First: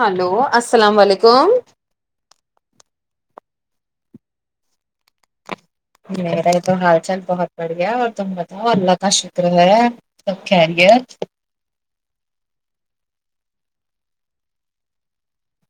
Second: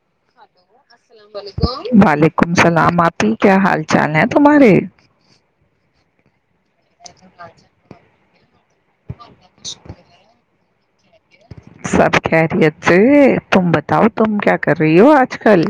hello السلام علیکم عیک وعلیکم السلامپ کیا حال چال ہے تمہارے ہ [unintelligible] تو حال چال بہت بڑھیا اور تم بتاؤ اللہ کا شکر ہے سب خری [unintelligible] سب خیریت اچھے تم بتاؤ تم کیا کر رہی ہو آج کل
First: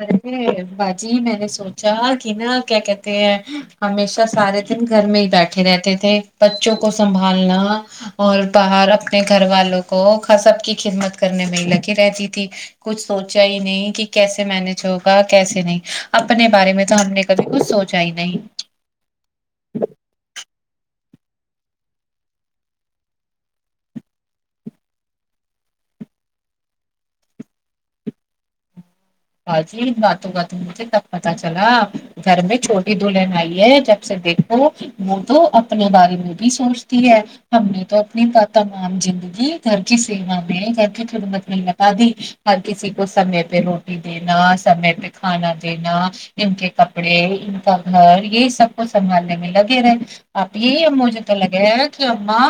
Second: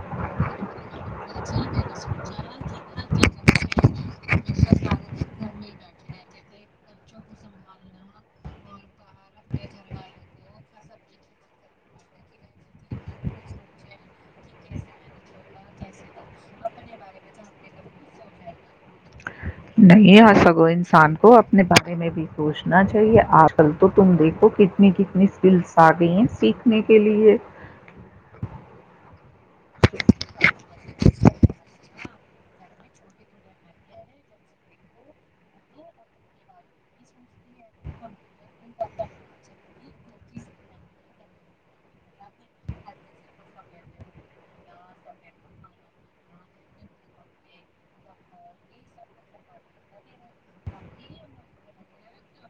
ارے باجی میں نے سوچا کہ نا کیا کہتے ہیں ہمیشہ سارے دن گھر میں ہی بیٹھے رہتے تھے بچوں کو سنبھالنا اور باہر اپنے گھر والوں کو کسب کی خدمت کرنے میں ہی لگی رہتی تھی کچھ سوچا ہی نہیں کہ کیسے م نے چ ہوگا کیسے نہیں اپنے بارے میں تو ہم نے کبھی کچھ سوچا ہی نہیں نہیں آ سکتا وہ انسان کو اپنے بارے میں بھی سوچنا چاہیے آج کل تو تم دیکھو کتنی کتنی اسکلس آ گئی ہیں سیکھنے کے لیے ہا جی باتوں کااتوں مجھے تب پتا چلا گھر میں چھوٹی دلہن آئی ہے جب سے دیکھو وہ تو اپنے بارے میں بھی سوچتی ہے ہم نے تو اپنی تمام زندگی گھر کی سیوا میں گھر کی خدمت میں لگا دی ہر کسی کو سمے پہ رو دینا سمے پہ کھانا دینا ان کے کپڑے ان کا گھر یہ سب کو سنبھالنے میں لگے رہے آپ یہ مجھے تو لگے ہے کہ ااں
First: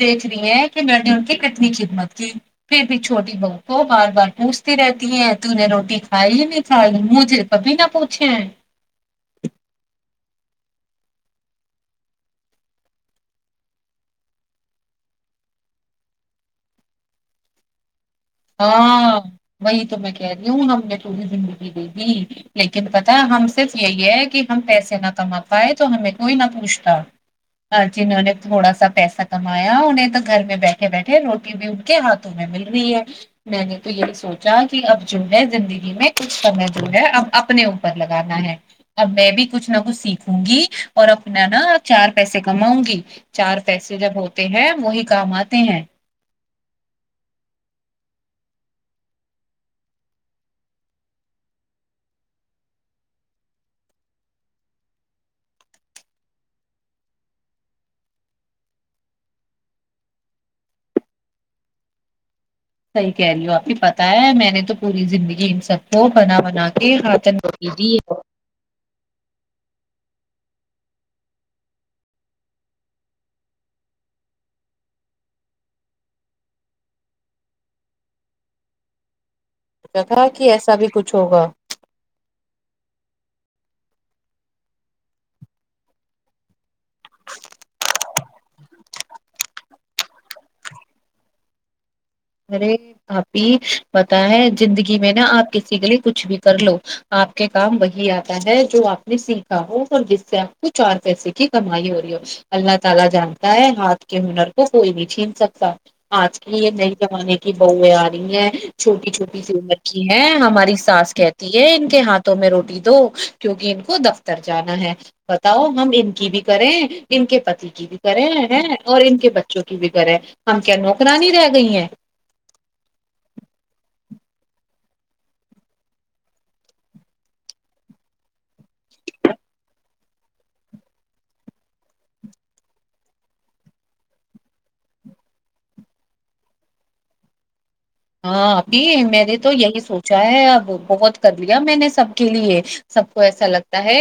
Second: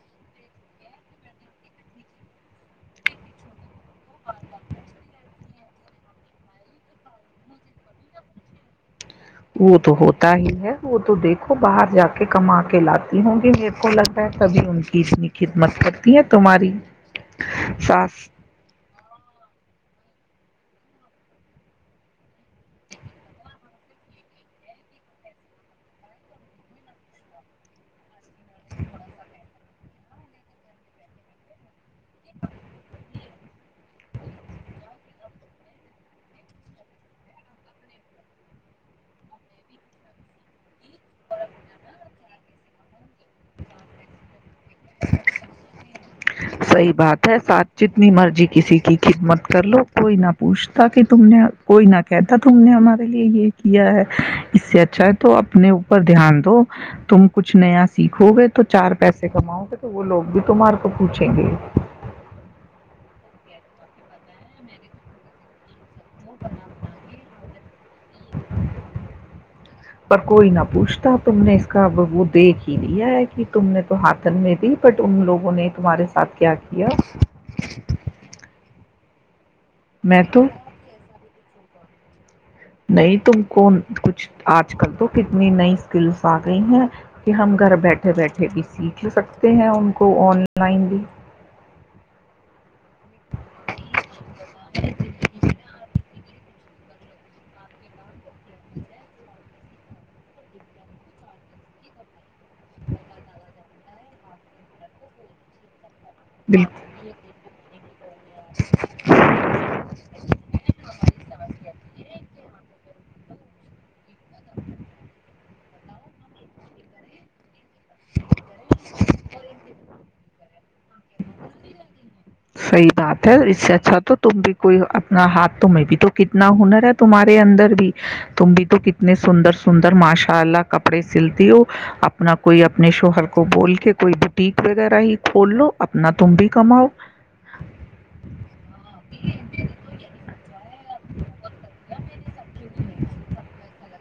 دیکھ رہی ہیں کہ میں نے ان کی کتنی خدمت کی پھر بھی چھوٹی بہو کو بار بار پوچھتی رہتی ہیں ت نے روٹی کھائی ہی نہیں کھائی مجھے کبھی نہ پوچھے ہیں وہ تو ہوتا ہی ہے وہ تو دیکھو باہر جا کے کما کے لاتی ہوں گی میرے کو لگتا ہے تبھی ان کی اتنی خدمت کرتی ہے تمہاری سس ہاں وہی تو میں کہہ رہی ہوں ہم نے تھوڑی زندگی دے دی لیکن پتا ہم صرف یہی ہے کہ ہم پیسے نہ کما پائے تو ہمیں کوئی نہ پوچھتا جنہوں نے تھوڑا سا پیسا کما انہیں تو گھر میں بیٹھے بیٹھے روٹی بھی ان کے ہاتھوں میں مل رہی ہے میں نے تو یہی سوچا کہ اب جو ہے زندگی میں کچھ کمیں دور ہے اب اپنے اوپر لگانا ہے اب میں بھی کچھ نہ کچھ سیکھوں گی اور اپنا نہا چار پیسے کماؤں گی چار پیسے جب ہوتے ہیں وہی کام آتے ہیں سحیح بات ہے سات جتنی مرضی کسی کی خدمت کر لو کوئی نہ پوچھتا کہ تم نے کوئی نہ کہتا تم نے ہمارے لیے یہ کیا ہے اس سے اچھا ہے تو اپنے اوپر دھیان دو تم کچھ نیا سیکھو گے تو چار پیسے کماؤ گے تو وہ لوگ بھی تمار تو پوچھیں گے صحیح کہہ رہی ہ ہو آپ ہی پتہ ہے میں نے تو پوری زندگی ان سب وہ بنا بنا کے خاتن کیجی پر کوئی نہ پوچھتا تم نے اس کا وہ دیکھ ہی لیا ہے کہ تم نے تو ہاتھن میں دی بٹ ان لوگوں نے تمہارے ساتھ کیا کیا سوچا تھا میں کہ تو ایسا بھی کچھ ہوگا نہیں تم کو کچھ آج کل تو کتنی نئی اسکلس آ گئی ہیں کہ ہم گھر بیٹھے بیٹھے بھی سیکھ سکتے ہیں ان کو آن لائن بھی ارے بھابھی پتا ہے زندگی میں نا آپ کسی کے لیے کچھ اتا نہیں ہے سر لو اپ کے کام وہی اتا ہے جو اپ نے سیکھاؤں پر جس سے اپ کو چار پیسے کی کمائی ہو رہی ہو اللہ تعالی جانتا ہے ہاتھ کے ہنر کو کوئی بھی چھین سکتا آج کی بالکل یہ نہیں زمانے کی بیں آ رہی ہیں چھوٹی چھوٹی سیمکھی ہیں ہماری ساس کہتی ہے ان کے ہاتھوں میں روٹی دو کیوںکہ ان کو د اتر جانا ہے بتاؤ ہم ان کی بھی کریں ان کے پتی کی بھی کریں ہیں اور ان کے بچوں کی بھی کریں ہم کیا نوکرانی رہ گئی ہیں صحیح بات ہے اس سے اچھا تو تم بھی کوئی اپنا ہاتھ تہیں بھی تو کتنا ہنر ہے تمہارے اندر بھی تم بھی تو کتنے سندر سندر ماشاء اللہ کپڑے سلتی ہو اپنا کوئی اپنے شوہر کو بول کے کوئی بوٹیک وغیرہ ہی کھول لو اپنا تم بھی کماؤ ہاں ابھی میں نے تو یہی سوچا ہے اب بہت کر لیا میں نے سب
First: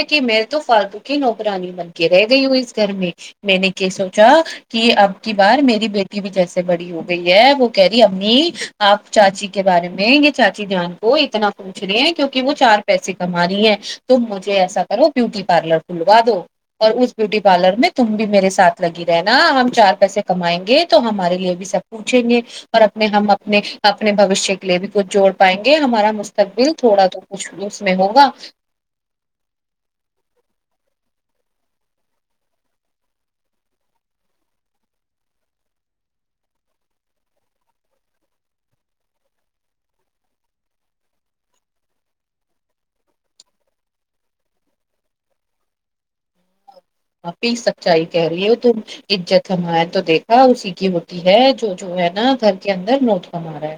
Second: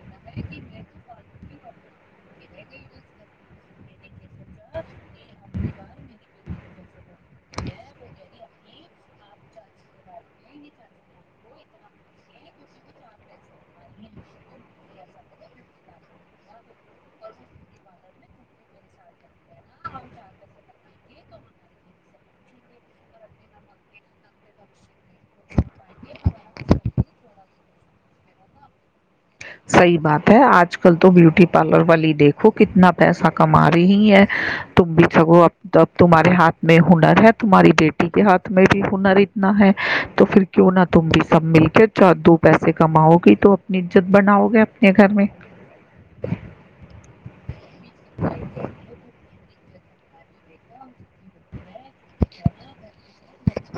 کی مل تو فالتوک ہی ن ہوگ پرانی من کے رہ گئی ہو اس گھر میں میں نے کیا سوچا کہ اب کی بار میری بیٹی بھی جیسے بڑی ہو گئی ہے وہ کہہ رہی انی آپ چاچی کے بارے میں چاچی جان کو اتنا پوچھ رہے ہیں کیوںکہ وہ چار پیسے کما رہی ہیں تم مجھے ایسا کرو بیوٹی پارلر کھلوا دو اور اس بیوٹی پارلر میں تم بھی میرے ساتھ لگی رہناا ہم چار پیسے کمائیں گے تو ہمارے لیے بھی سب پوچھیں گے اور اپنے ہم اپ اپنے بوشیہ کے لیے بھی کچھ جوڑ پائیں گے ہمارا مستقبل تھوڑا تو کچھ بھی اس میں ہوگا سحیح بات ہے آج کل تو بیوٹی پارلر والی دیکھو کتنا پیسہ کما رہی ہے تم بھی سگو اب اب تمہارے ہاتھ میں ہنر ہے تمہاری بیٹی کے ہاتھ میں بھی ہنر اتنا ہے تو پھر کیوں نہا تم بھی سب مل کے چ دو پیسے کماؤ گی تو اپنیت بناؤ گے اپنے گھر میں آپی سچائی کہہ رہی ہو تم عزت سمائے تو دیکھا اسی کی ہے جو جو ہے نا گھر کے اندر نوٹ کما رہا ہے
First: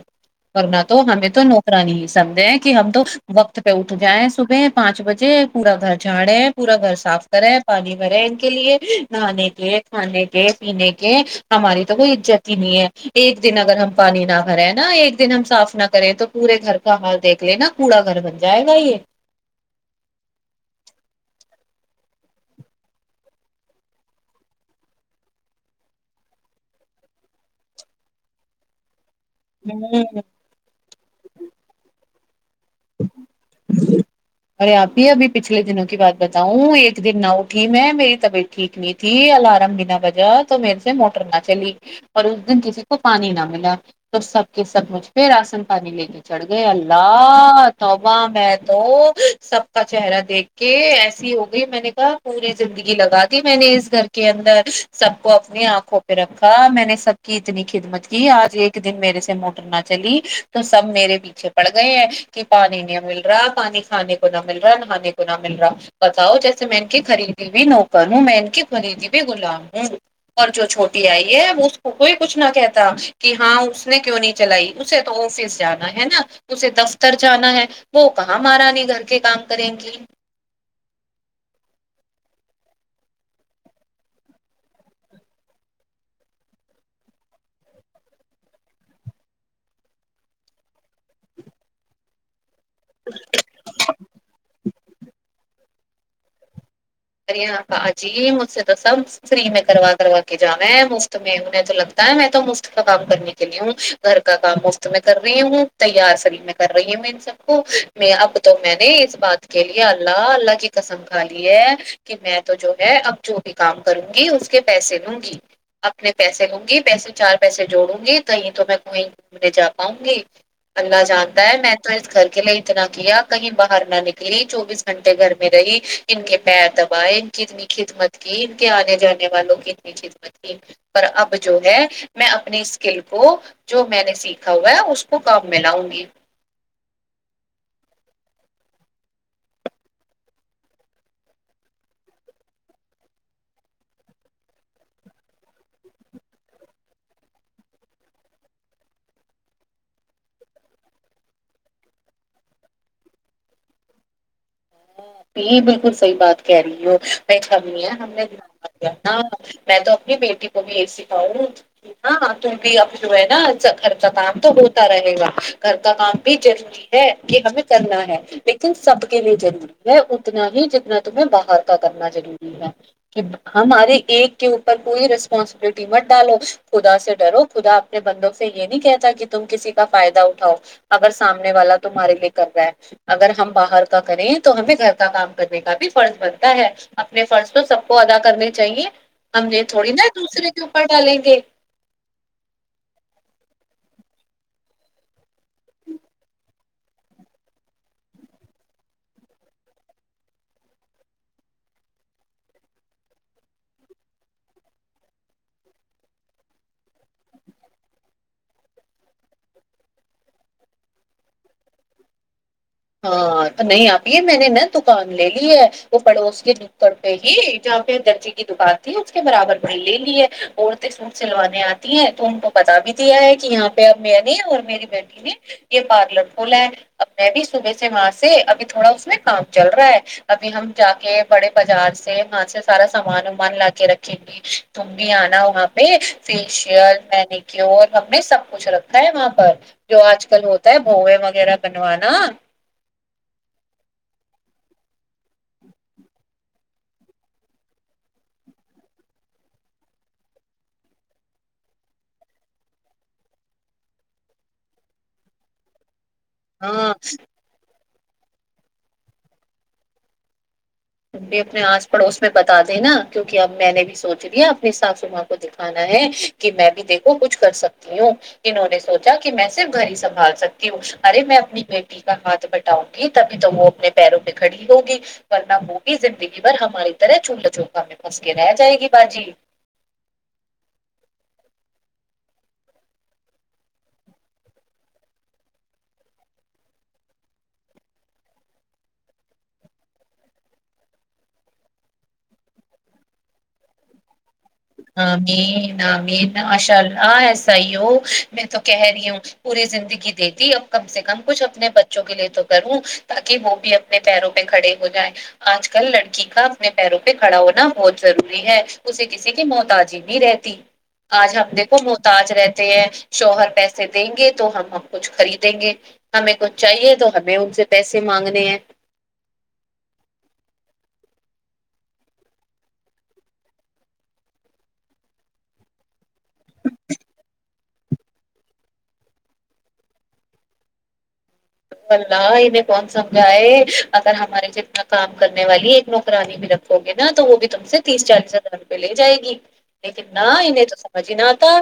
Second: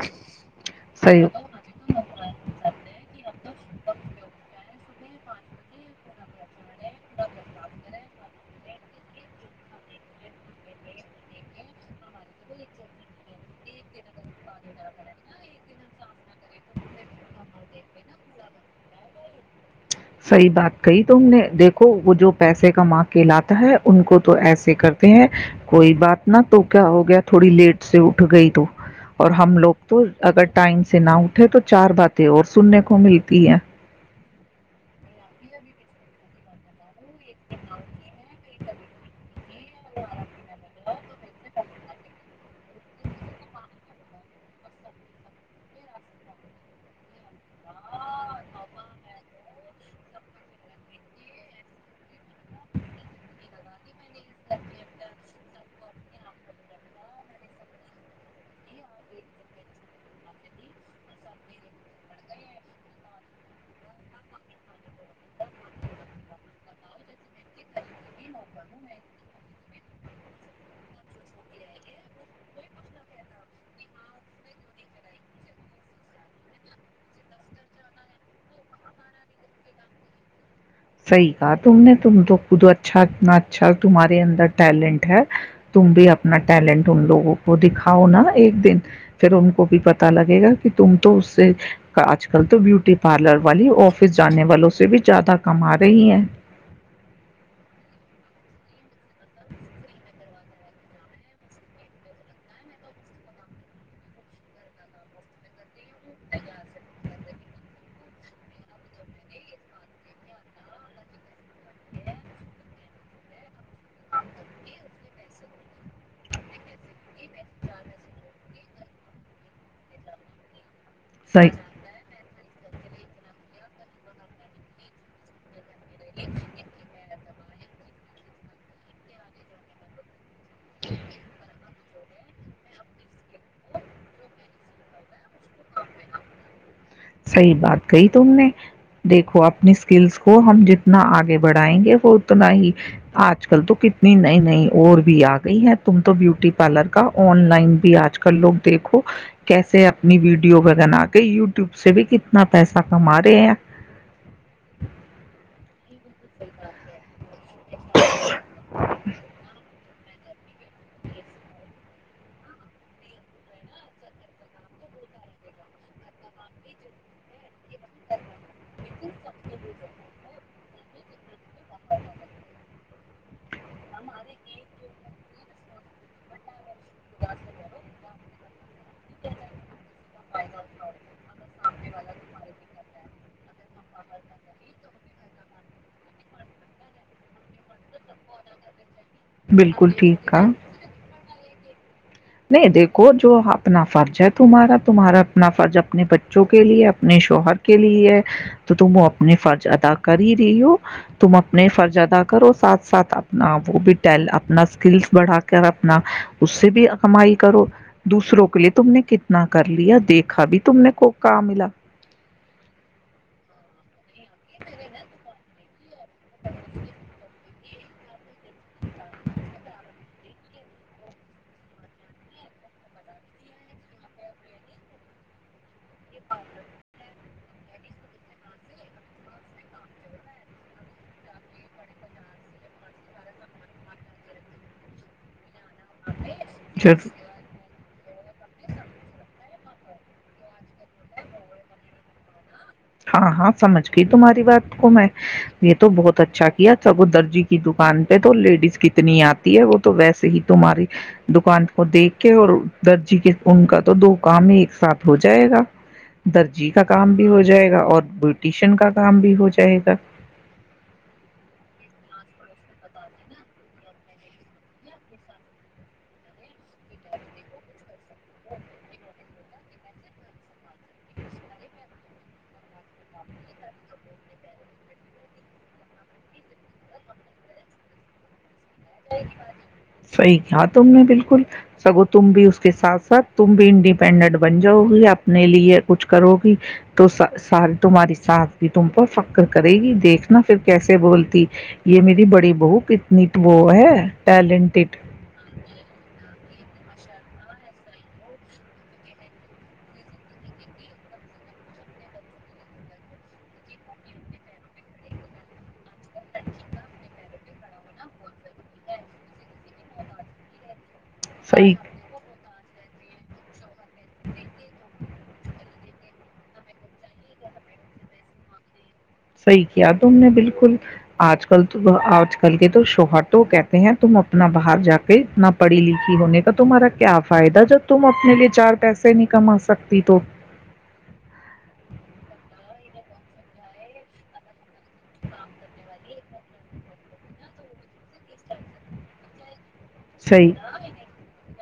ورنہ تو ہمیں صحیح تو نوکرا نہیں سمجھے ہیں کہ ہم تو وقت پہ اٹھ جائیں صبح پانچ بجے پورا گھر جھاڑے پورا گھر صاف کرے پانی بھرے ان کے لیے نہانے کے کھانے کے پینے کے ہماری تو کوئی عزت ہی نہیں ہے ایک دن اگر ہم پانی نہ بھرے نا ایک دن ہم صاف نہ کریں تو پورے گھر کا حال دیکھ لے نا کوڑا گھر بن جائے گا یہ صحیح بات کہی ت ہم نے دیکھو وہ جو پیسے کما کے لاتا ہے ان کو تو ایسے کرتے ہیں کوئی بات ن تو کیا ہو گیا تھوڑی لیٹ سے اٹھ گئی تو اور ہم لوگ تو ہوں اگر ٹائم سے نہ اٹھے تو چار باتیں اور سننے کو ملتی ہے ارے آپ ہی ابھی پچھلے دنوں کی بات بتاؤں ایک د نا اٹھی م ہے مری تو بیٹی ٹھیک نہیں تھی اللہ مگنا وجہ تو میرے سے موٹر نہ چلی اور اس دن کسی کو پانی نہ ملا تو سب کے سب مجھ پہ راشن پانی لے کے چڑھ گئے اللہ اہ میں تو سب کا چہرہ دیکھ کے ایسی ہو گئی میں نے کہا پوری زندگی لگا دی میں نے اس گھر کے اندر سب کو اپنی آنکھوں پہ رکھا میں نے سب کی اتنی خدمت کی آج ایک دن میرے سے موٹر نہ چلی تو سب میرے پیچھے پڑ گئے ہیں کہ پانی نہیں مل رہا پانی کھانے کو نہ مل رہا نہانے کو نہ مل رہا بتاؤ جیسے میں ان کی خریدی بھی نوکر ہوں میں ان کی خریدی بھی غلام ہوں اور جو چھوٹی آئی ہے اس کو کوئی کچھ نہ کہتا کہ ہاں اس نے کیوں نہیں چلائی اسے تو آفس جانا ہے نا اسے دف اتر جانا ہے وہ کہاں مہارانی گھر کے کام کریں گی صحیح کہا تم نے تم تو خود اچھا انا اچھا تمہارے اندر ٹیلنٹ ہے تم بھی اپنا ٹیلنٹ ان لوگوں کو دکھاؤ نا ایک دن پھر ان کو بھی پتا لگے گا کہ تم تو اس سے آج کل [unintelligible] بیوٹی پارلر والی آفس جانے والوں سے بھی زیادہ آ رہے ہی ہیں [unintelligible] ار ہاں پ جی مجھ سے تو سب فری میں کروا کروا کے جانا ہے مفت میں انہیں تو لگتا ہے میں تو مفت کا کام کرنے کے لیے ہوں گھر کا کام مفت میں کر رہی ہوں تیار فری میں کر رہی ہوں میں ان سب کو میں اب تو میں نے اس بات کے لیے اللہ اللہ کی قسم کھا لی ہے کہ میں تو جو ہے اب جو بھی کام کروں گی اس کے پیسے لوں گی اپنے پیسے لوں گی پیسے چار پیسے جوڑوں گی کہیں تو میں وہیں گھومنے جا پاؤں گی اللہ جانتا ہے صحیح میں تو اس گھر کے لیے اتنا کیا کہیں باہر نہ نکلی چوبیس گھنٹے گھر میں رہی ان کے پیر ان کی اتنی خدمت کی ان کے آنے جانے والوں کی اتنی خدمت پر اب جو ہے [unintelligible] میں اپنی اسکل کو جو میں نے سیکھا ہوا ہے اس کو کام میں لاؤں گی صحی بات کہی تم نے دیکھو اپنی اسکلس کو ہم جتنا آگے بڑھائیں گے وہ اتنا ہی آج کل تو کتنی نئی نئی اور بھی آ گئی ہے تم تو بیوٹی پارلر کا آن لائن بھی آج کل لوگ دیکھو کیسے اپنی ویڈیو بگنا کے یوب [unintelligible] وب سے بھی کتنا پیسہ کما رہے ہیں [unintelligible] پ ب [unintelligible] خ صحی بات کہہ رہی ہو [unintelligible] ک نہیں ہے ہم نے د میں تو [unintelligible] بیٹی کو بھی یہ سکھاؤں کہ ہاں تم بھی اب جو ہے نا گھر کا کام تو ہوتا رہے گا گھر کا کام بھی ضروری ہے کہ ہمیں کرنا ہے لیکن سب کے لیے ضروری اتنا ہی جتنا تمہیں باہر کا کرنا ضروری ہے کہ ہمارے ایک کے اوپر کوئی رسپانسبلٹی مت ڈالو [unintelligible] خدا سے ڈرو خدا اپنے بندوں سے یہ نہیں کہتا کہ تم کسی کا فائدہ اٹھاؤ اگر سامنے والا تمہارے لیے کر رہا ہے اگر ہم باہر کا کریں تو ہمیں گھر کا کام کرنے کا بھی فرض بنتا ہے اپنے فرض تو سب کو ادا کرنے چاہیے ہم یہ بالکل تھوڑی نا ٹھیک ہے دوسرے کے اوپر ڈالیں گے نہیں دیکھو جو اپنا فرض ہے تمہارا تمہارا اپنا فرض اپنے بچوں کے لیے اپنے شوہر کے لیے ہے تو تم وہ اپنے فرض ادا کر ہی رہی ہو تم اپنے فرض ادا کرو ساتھ ساتھ اپنا وہ بھی اپنا اسکلس بڑھا کر اپنا اس سے بھی [unintelligible] کمائی کرو دوسروں کے لیے تم نے کتنا کر لیا دیکھا بھی تم نے کو کہ ملا ہاں نہیں آپ یہ میں نے نا دکان لے لی ہے وہ پڑوس کے نکڑ پہ ہی جہاں پہ درجی کی دکان تھی اس کے برابر بھ لے لی ہے عورتیں سوٹ سلوانے آتی ہیں تو ان کو پتا بھی دیا ہے کہ یہاں پہ اب میں نے اور میری بیٹی نے یہ پارلر کھولا ہے اب میں بھی صبح سے وہاں سے ابھی تھوڑا اس میں کام چل رہا ہے ابھی ہم جا کے بڑے بازار سے وہاں سے سارا سامان وامان لا کے رکھیں گی تم بھی آنا وہاںہ میں فیشیل جب مینیکیور ہم نے سب کچھ رکھا ہے وہاں پر جو آج کل ہوتا ہے بھووے وغیرہ بنوانا ہاں ہاں سمج گ تمہاری بات کو میں یہ تو بہت اچھا کیا سگوں درجی کی دکان پہ تو لیڈیز کتنی آتی ہے وہ تو ویسے ہی تمہاری دکان کو دیکھ کے اور درجی کے ان کا تو دو کام ایک ساتھ ہو جائے گا [unintelligible] درجیح کا ہاں کام بھی ہو جائے اور بوٹیشن کا کام بھی ہو جائے گا بھی اپنے آس پڑوس میں بتا دینا کیوںکہ اب میں نے بھی سوچ لیا اپنی ساسماں کو دکھانا ہے کہ میں بھی دیکھو کچھ کر سکتی ہوں انہوں نے سوچا کہ میں صرف گھر ہی سنبھال سکتی ہوں ارے میں اپنی بیٹی کا ہاتھ بٹاؤں گی تبھی تو وہ اپنے پیروں پہ کھڑی ہوگی ورنہ [unintelligible] زندگی بھر ہماری طرح چولہ چھوکھا میں پھنس کے رہ جائے گی باجی صحیح کیا تم نے بالکل سگو تم بھی اس کے ساتھ ساتھ تم بھی انڈیپینڈنٹ بن جاؤ گی اپنے لیے کچھ کرو گی تو ساری تمہاری ساتھ بھی تم پر فخر کرے گی دیکھنا پھر کیسے بولتی یہ میری بڑی بہوک اتنی وہ [unintelligible] وہ [unintelligible] ہاں مین مین اشاء ہ سی ہو میں تو کہہ رہی ہوں پوری زندگی دیتی اب کم سے کم کچھ اپنے بچوں کے لیے تو کروں تاکہ وہ بھی اپنے پیروں پہ کھڑے ہو جائے آج کل لڑکی کا اپنے پیروں پہ کھڑا ہونا بہت ضروری ہے اس کسی کی موحتاجی نہیں رہتی آج ہم دیکھو صحیح محتاج رہتا ہیں شوہر پیسے سے دیں گے تو ہم کچھ خریدیں گے ہمیں کوچ چاہیے تو ہمیں ان سے پیسے مانگنے ہیں صحیح کیا تم نے بالکل آج کل تو آج کل کے تو شوہر تو کہتے ہیں تم اپنا باہر جا کےتنا پڑھی لھی ہونے کا تمہارا کیا فائدہ جب تم اپنے لیے چار پیسے نہیں کما سکتی تو اللہ انہیں کون سمجھائے اگر ہمارے سے اتنا کام کرنے والی ایک نوکرانی بھی رکھو گے نا تو وہ بھی تم سے تیس چالیس ہزار روپے لے جائے گی لیکن نہ صحیح انہیں تو سمجھ ہی نہ آتا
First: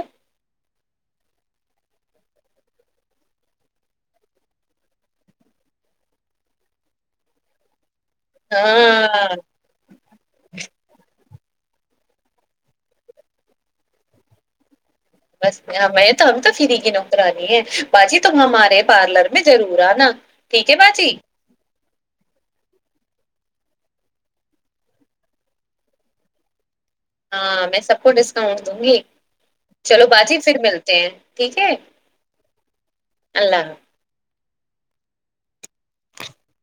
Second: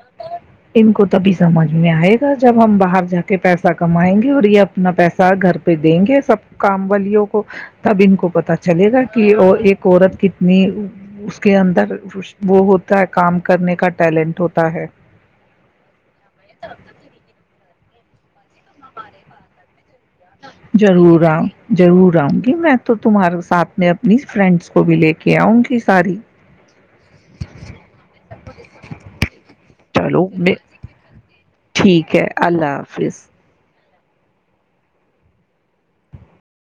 ان کو تبھی سمجھ میں آئے گا جب ہم باہر جا کے پیسہ کمائیں گے اور یہ اپنا پیسہ گھر پہ دیں گے سب کام والیوں کو تب ان کو پتا چلے گا کہ ہاں ایک عورت کتنی کے اندر وہ ہوتا ہے کام کرنے کا ٹیلنٹ ہوتا ہے بس میں تو ہم تو فری کی نوکرانی ہے باجی تو ہمار میں پارلر میں جرور آنا، ٹھیک ہے باجی ضرور آؤں ضرور آؤں گی میں تو تمہارے ساتھ میں اپنی فرینڈس کو بھی لے کے آؤں گی ساری ہاں میں سب کو ڈسکاؤنٹ دوں گی چلو باجی پھر ملتے ہیں ٹھیک ہے ٹھیک ہے اللہ حافظ اللہ حافظ [inaudible]